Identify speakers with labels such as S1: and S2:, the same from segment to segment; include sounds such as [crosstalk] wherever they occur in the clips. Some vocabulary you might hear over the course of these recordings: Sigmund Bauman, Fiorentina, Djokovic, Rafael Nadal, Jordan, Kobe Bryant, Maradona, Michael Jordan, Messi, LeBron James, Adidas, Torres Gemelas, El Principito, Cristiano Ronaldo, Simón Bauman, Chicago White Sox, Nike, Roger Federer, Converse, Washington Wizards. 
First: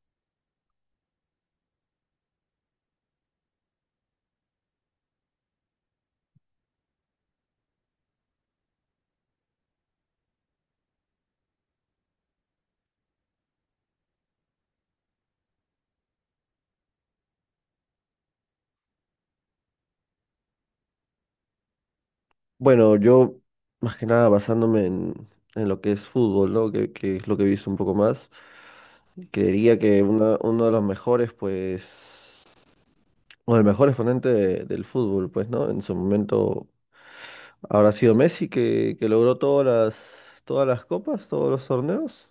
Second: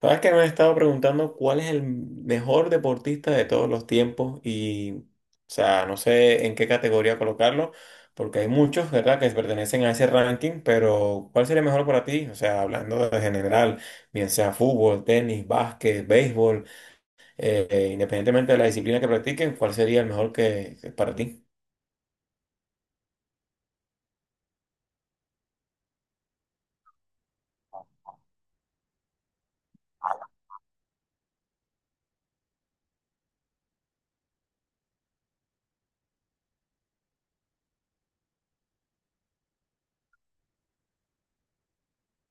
S1: Sabes que me han estado preguntando cuál es el mejor deportista de todos los tiempos y, o sea, no sé en qué categoría colocarlo, porque hay muchos, ¿verdad?, que pertenecen a ese ranking, pero ¿cuál sería mejor para ti? O sea, hablando de general, bien sea fútbol, tenis, básquet, béisbol, independientemente de la disciplina que practiquen, ¿cuál sería el mejor que para ti?
S2: Bueno, yo más que nada basándome en lo que es fútbol, ¿no? Que es lo que he visto un poco más. Creería que uno de los mejores, pues, o el mejor exponente del fútbol, pues, ¿no? En su momento habrá sido Messi que logró todas las copas, todos los torneos.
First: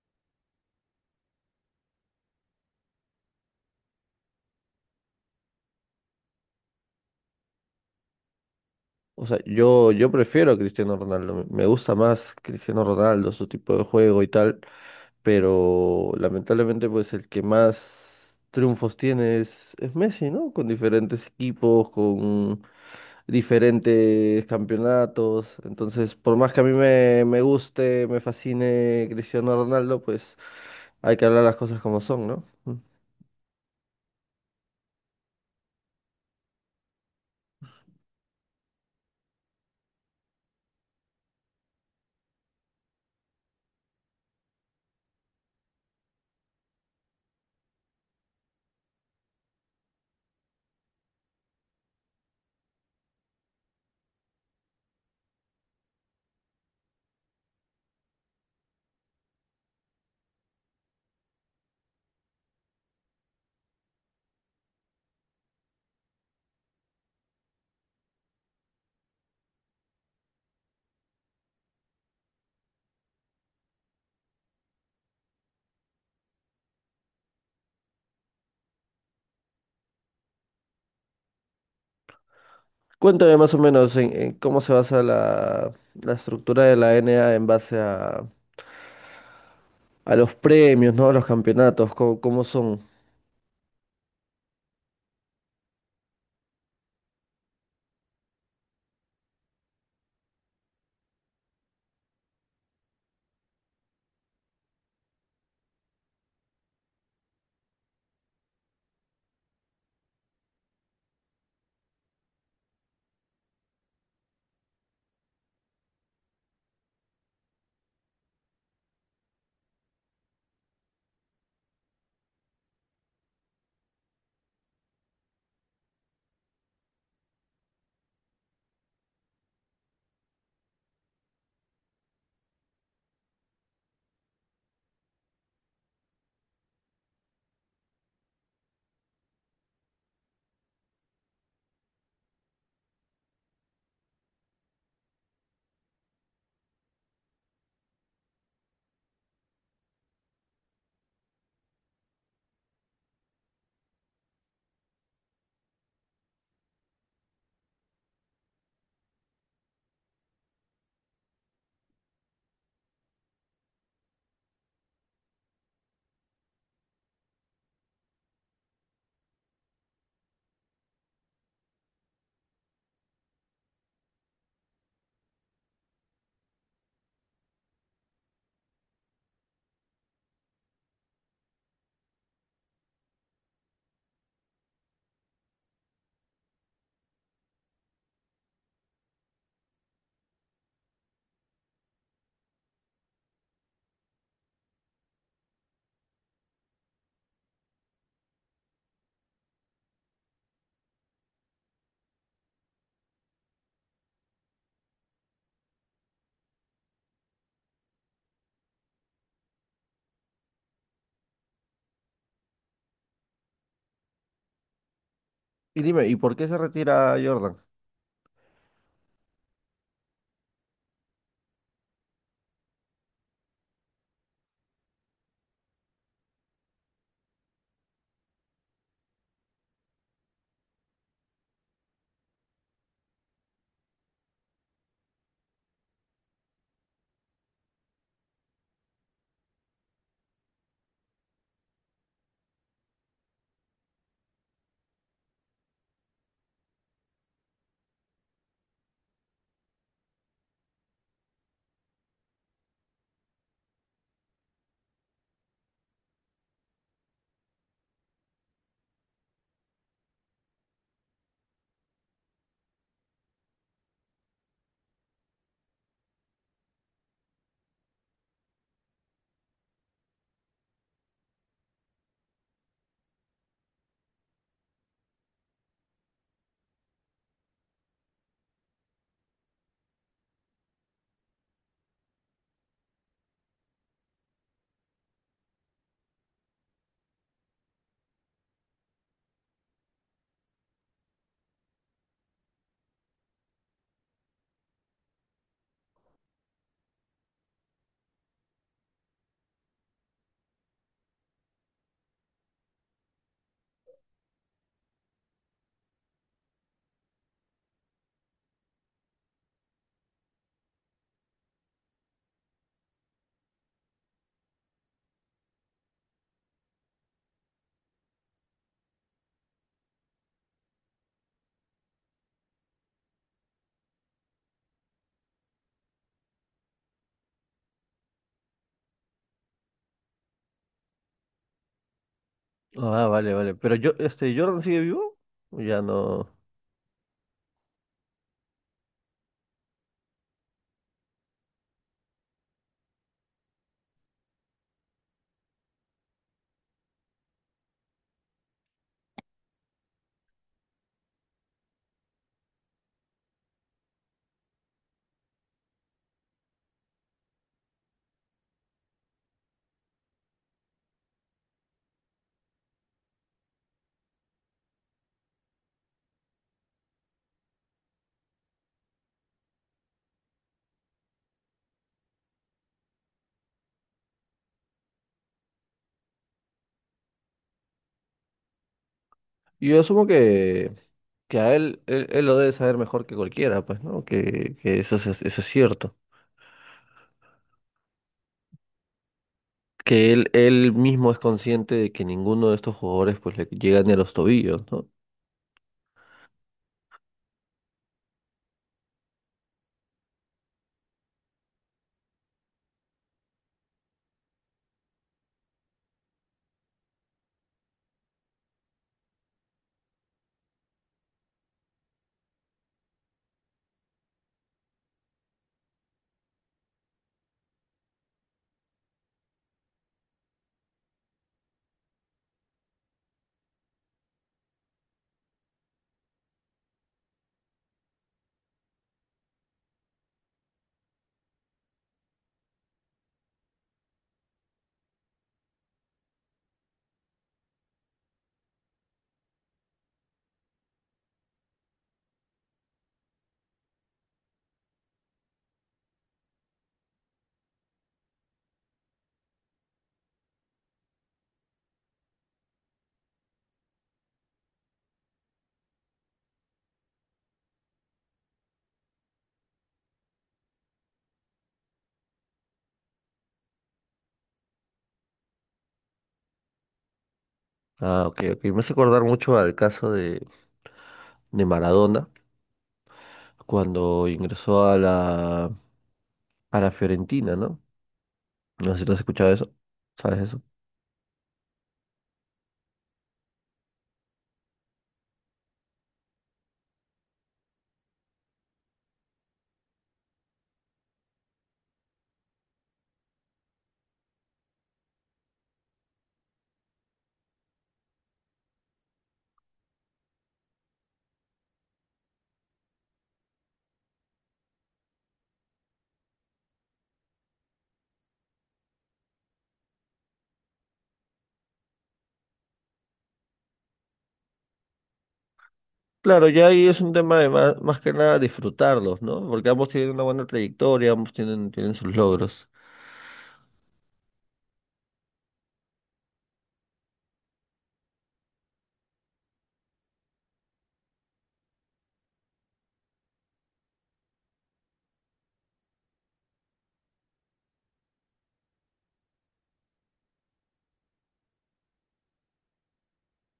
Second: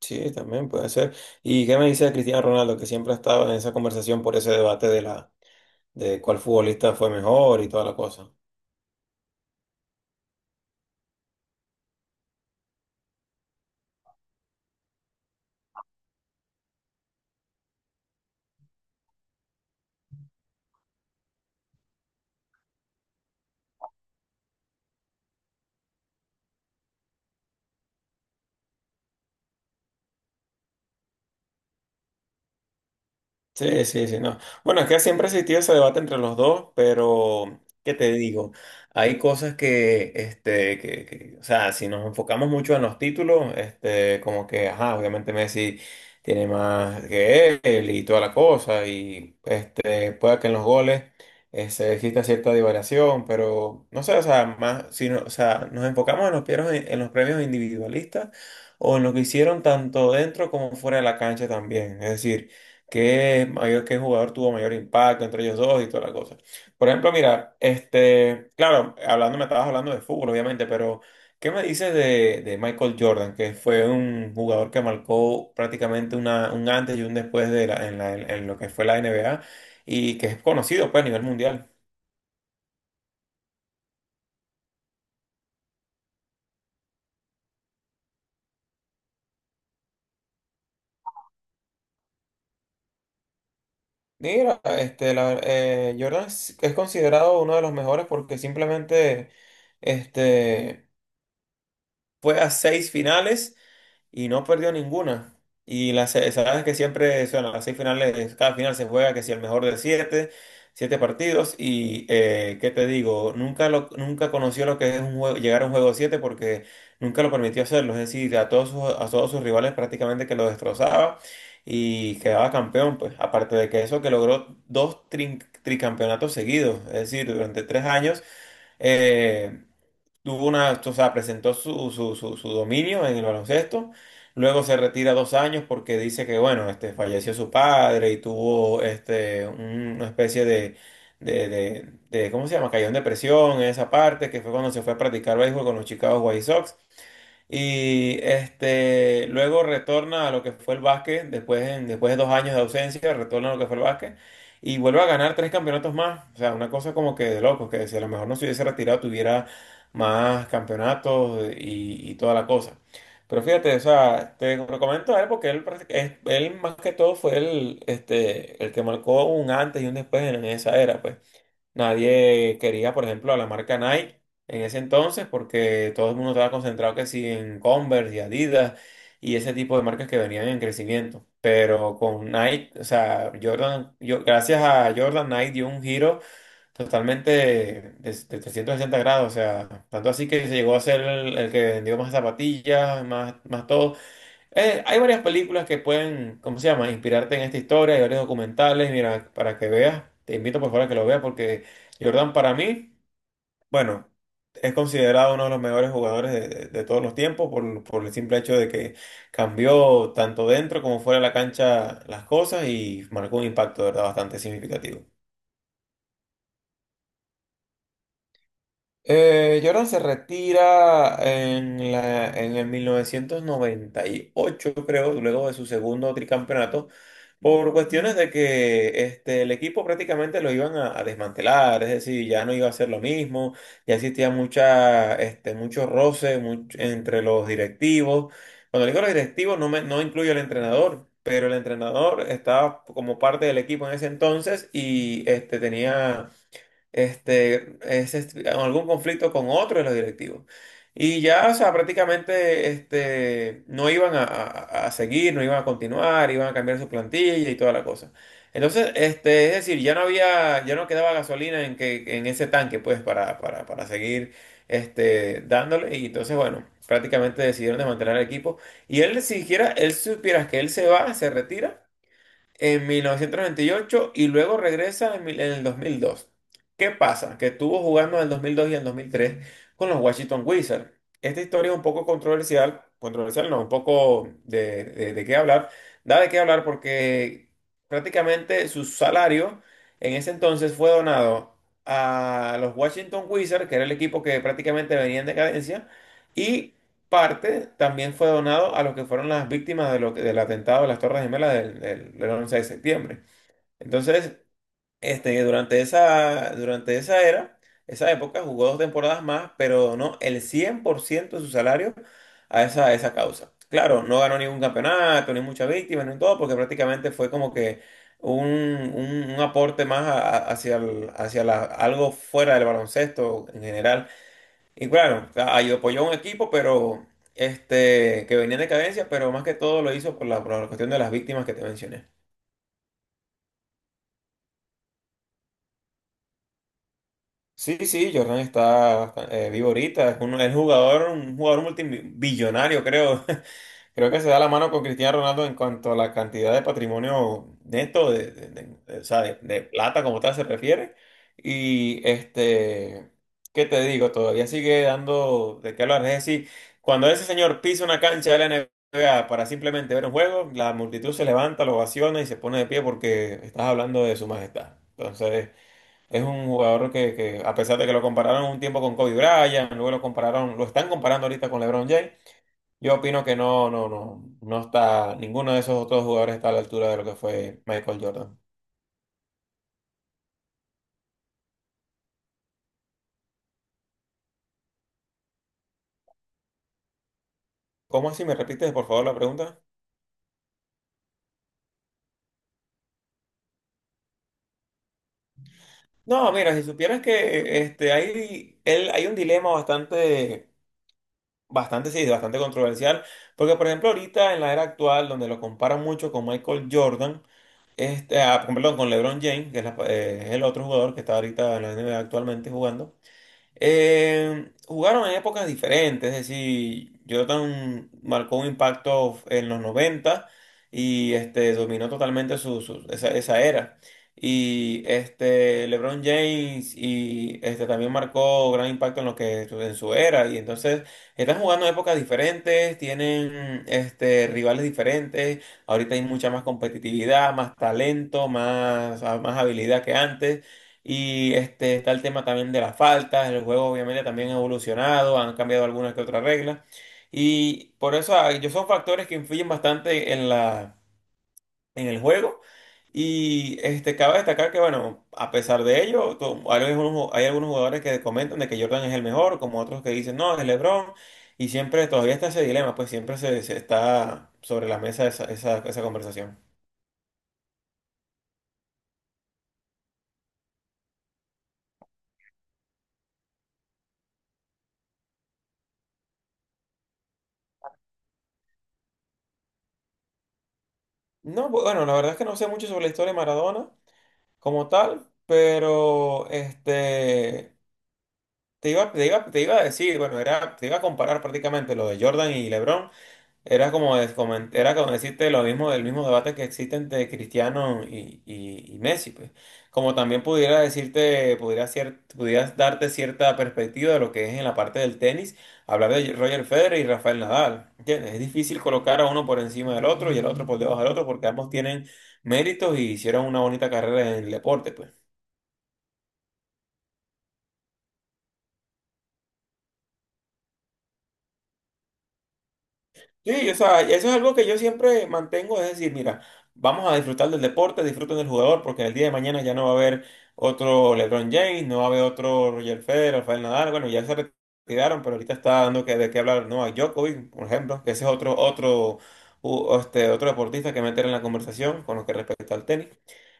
S1: Sí, también puede ser. ¿Y qué me dice de Cristiano Ronaldo, que siempre ha estado en esa conversación por ese debate de cuál futbolista fue mejor y toda la cosa?
S2: O sea, yo prefiero a Cristiano Ronaldo, me gusta más Cristiano Ronaldo, su tipo de juego y tal. Pero lamentablemente pues el que más triunfos tiene es Messi, ¿no? Con diferentes equipos, con diferentes campeonatos. Entonces, por más que a me guste, me fascine Cristiano Ronaldo, pues hay que hablar las cosas como son, ¿no? Mm.
S1: Sí, sí, sí, no. Bueno, es que siempre ha existido ese debate entre los dos, pero ¿qué te digo? Hay cosas que, este, o sea, si nos enfocamos mucho en los títulos, este, como que, ajá, obviamente Messi tiene más que él y toda la cosa, y este, pueda que en los goles este, exista cierta divariación, pero no sé, o sea, más, o sea, nos enfocamos en los premios individualistas o en lo que hicieron tanto dentro como fuera de la cancha también, es decir qué jugador tuvo mayor impacto entre ellos dos y toda la cosa. Por ejemplo, mira, este, claro, me estabas hablando de fútbol, obviamente, pero ¿qué me dices de Michael Jordan, que fue un jugador que marcó prácticamente un antes y un después de la- en lo que fue la NBA y que es conocido pues, a nivel mundial?
S2: Cuéntame más o menos en cómo se basa la, la estructura de la NA en base a los premios, ¿no? A los campeonatos, cómo, cómo son.
S1: Mira, este, Jordan es considerado uno de los mejores porque simplemente este, fue a 6 finales y no perdió ninguna. Sabes que siempre son las 6 finales, cada final se juega que si el mejor de 7, 7 partidos. Y qué te digo, nunca conoció lo que es un juego, llegar a un juego 7 porque nunca lo permitió hacerlo. Es decir, a todos sus rivales prácticamente que lo destrozaba y quedaba campeón, pues. Aparte de que eso que logró tricampeonatos seguidos, es decir, durante 3 años. eh, Tuvo una, o sea, presentó su dominio en el baloncesto. Luego se retira 2 años porque dice que, bueno, este, falleció su padre y tuvo este, una especie ¿cómo se llama? Cayó en depresión en esa parte, que fue cuando se fue a practicar béisbol con los Chicago White Sox. Y este, luego retorna a lo que fue el básquet, después, después de 2 años de ausencia, retorna a lo que fue el básquet y vuelve a ganar 3 campeonatos más. O sea, una cosa como que de locos, que si a lo mejor no se hubiese retirado tuviera más campeonatos y toda la cosa. Pero fíjate, o sea, te lo comento a él porque él, él más que todo fue el, este, el que marcó un antes y un después en esa era, pues. Nadie quería, por ejemplo, a la marca Nike en ese entonces porque todo el mundo estaba concentrado que sí en Converse y Adidas y ese tipo de marcas que venían en crecimiento. Pero con Nike, o sea, Jordan, yo, gracias a Jordan, Nike dio un giro totalmente de 360 grados. O sea, tanto así que se llegó a ser el que vendió más zapatillas, más todo. Hay varias películas que pueden, ¿cómo se llama?, inspirarte en esta historia, hay varios documentales, mira, para que veas, te invito por favor a que lo veas porque Jordan para mí, bueno, es considerado uno de los mejores jugadores de todos los tiempos por el simple hecho de que cambió tanto dentro como fuera de la cancha las cosas y marcó un impacto, de verdad, bastante significativo.
S2: Y dime, ¿y por qué se retira Jordan?
S1: Jordan se retira en el 1998, creo, luego de su segundo tricampeonato, por cuestiones de que este, el equipo prácticamente lo iban a desmantelar, es decir, ya no iba a ser lo mismo, ya existía mucho roce entre los directivos. Cuando digo los directivos, no incluyo al entrenador. Pero el entrenador estaba como parte del equipo en ese entonces y este, tenía este, en algún conflicto con otro de los directivos. Y ya, o sea, prácticamente este, no iban a seguir, no iban a continuar, iban a cambiar su plantilla y toda la cosa. Entonces, este, es decir, ya no había, ya no quedaba gasolina en ese tanque, pues, para seguir este, dándole. Y entonces, bueno, prácticamente decidieron desmantelar el equipo. Y él, siquiera, él si supieras que se retira en 1998 y ocho y luego regresa en el 2002. ¿Qué pasa? Que estuvo jugando en el 2002 y en el 2003 con los Washington Wizards. Esta historia es un poco controversial, controversial no, un poco de qué hablar, da de qué hablar porque prácticamente su salario en ese entonces fue donado a los Washington Wizards, que era el equipo que prácticamente venía en decadencia, y parte también fue donado a lo que fueron las víctimas de del atentado de las Torres Gemelas del 11 de septiembre. Entonces, este, durante esa era, esa época, jugó 2 temporadas más, pero donó el 100% de su salario a esa causa. Claro, no ganó ningún campeonato, ni muchas víctimas, ni todo, porque prácticamente fue como que un aporte más hacia, hacia algo fuera del baloncesto en general y claro, apoyó a un equipo, pero este, que venía en decadencia, pero más que todo lo hizo por la cuestión de las víctimas que te mencioné.
S2: Ah, vale, vale. Pero yo, este, ¿Jordan sigue vivo? Ya no.
S1: Sí, sí, Jordan está vivo ahorita, es un, es jugador, un jugador multibillonario, creo. [laughs] Creo que se da la mano con Cristiano Ronaldo en cuanto a la cantidad de patrimonio neto, o sea, de plata como tal se refiere. Y este, ¿qué te digo? Todavía sigue dando de qué hablar. Es decir, cuando ese señor pisa una cancha de la NBA para simplemente ver un juego, la multitud se levanta, lo ovaciona y se pone de pie porque estás hablando de su majestad. Entonces, es un jugador que a pesar de que lo compararon un tiempo con Kobe Bryant, luego lo compararon, lo están comparando ahorita con LeBron James. Yo opino que no está, ninguno de esos otros jugadores está a la altura de lo que fue Michael Jordan.
S2: Yo asumo que, que a él lo debe saber mejor que cualquiera, pues, ¿no? Que eso es cierto.
S1: ¿Cómo así? ¿Me repites, por favor, la pregunta?
S2: Que él mismo es consciente de que ninguno de estos jugadores pues le llega ni a los tobillos, ¿no?
S1: No, mira, si supieras que este, hay un dilema bastante, bastante, sí, bastante controversial, porque por ejemplo ahorita en la era actual, donde lo comparan mucho con Michael Jordan, este, perdón, con LeBron James, que es, es el otro jugador que está ahorita en la NBA actualmente jugando. Jugaron en épocas diferentes, es decir, Jordan marcó un impacto en los 90 y este, dominó totalmente esa, esa era. Y este, LeBron James y este, también marcó gran impacto en lo que en su era. Y entonces están jugando en épocas diferentes, tienen este, rivales diferentes. Ahorita hay mucha más competitividad, más talento, más habilidad que antes. Y este, está el tema también de las faltas, el juego obviamente también ha evolucionado, han cambiado algunas que otras reglas. Y por eso yo son factores que influyen bastante en el juego. Y este, cabe destacar que, bueno, a pesar de ello, hay algunos jugadores que comentan de que Jordan es el mejor, como otros que dicen, no, es LeBron. Y siempre, todavía está ese dilema, pues siempre se está sobre la mesa esa conversación.
S2: Ah, ok, ok. Me hace acordar mucho al caso de Maradona cuando ingresó a la Fiorentina, ¿no? No sé si tú has escuchado eso. ¿Sabes eso?
S1: No, bueno, la verdad es que no sé mucho sobre la historia de Maradona como tal, pero este, te iba a decir, bueno, era, te iba a comparar prácticamente lo de Jordan y LeBron, era como, era como decirte lo mismo del mismo debate que existe entre Cristiano y Messi, pues. Como también pudiera decirte, pudieras darte cierta perspectiva de lo que es en la parte del tenis, hablar de Roger Federer y Rafael Nadal, ¿entiendes? Es difícil colocar a uno por encima del otro y el otro por debajo del otro porque ambos tienen méritos y hicieron una bonita carrera en el deporte, pues.
S2: Claro, ya ahí es un tema de más, más que nada disfrutarlos, ¿no? Porque ambos tienen una buena trayectoria, ambos tienen, tienen sus logros.
S1: Sí, o sea, eso es algo que yo siempre mantengo, es decir, mira, vamos a disfrutar del deporte, disfruten del jugador, porque el día de mañana ya no va a haber otro LeBron James, no va a haber otro Roger Federer, Rafael Nadal, bueno, ya se retiraron, pero ahorita está dando que, de qué hablar, no, a Djokovic, por ejemplo, que ese es otro, otro, este, otro deportista que meter en la conversación con lo que respecta al tenis.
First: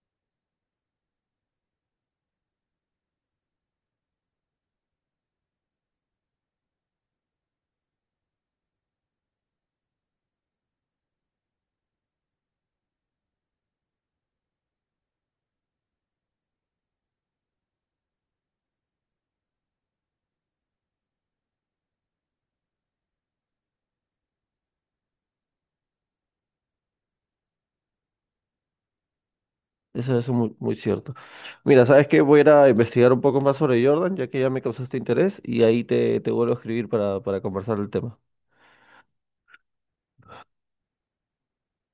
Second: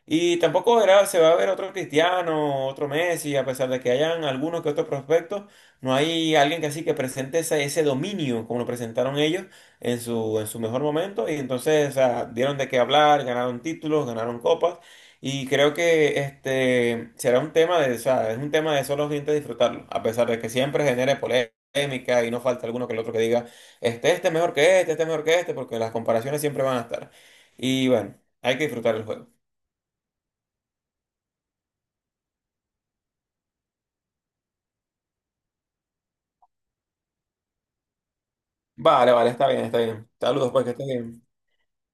S1: Y tampoco se va a ver otro Cristiano, otro Messi, a pesar de que hayan algunos que otros prospectos, no hay alguien que así que presente ese, ese dominio como lo presentaron ellos en su mejor momento. Y entonces, o sea, dieron de qué hablar, ganaron títulos, ganaron copas. Y creo que este será un tema de, o sea, es un tema de solo gente disfrutarlo, a pesar de que siempre genere polémica y no falta alguno que el otro que diga, este es mejor que este es mejor que este, porque las comparaciones siempre van a estar. Y bueno, hay que disfrutar el juego.
S2: Eso es muy, muy cierto. Mira, ¿sabes qué? Voy a ir a investigar un poco más sobre Jordan, ya que ya me causaste interés, y ahí te, te vuelvo a escribir para conversar el tema.
S1: Vale, vale, está bien, está bien. Saludos, pues que estés bien.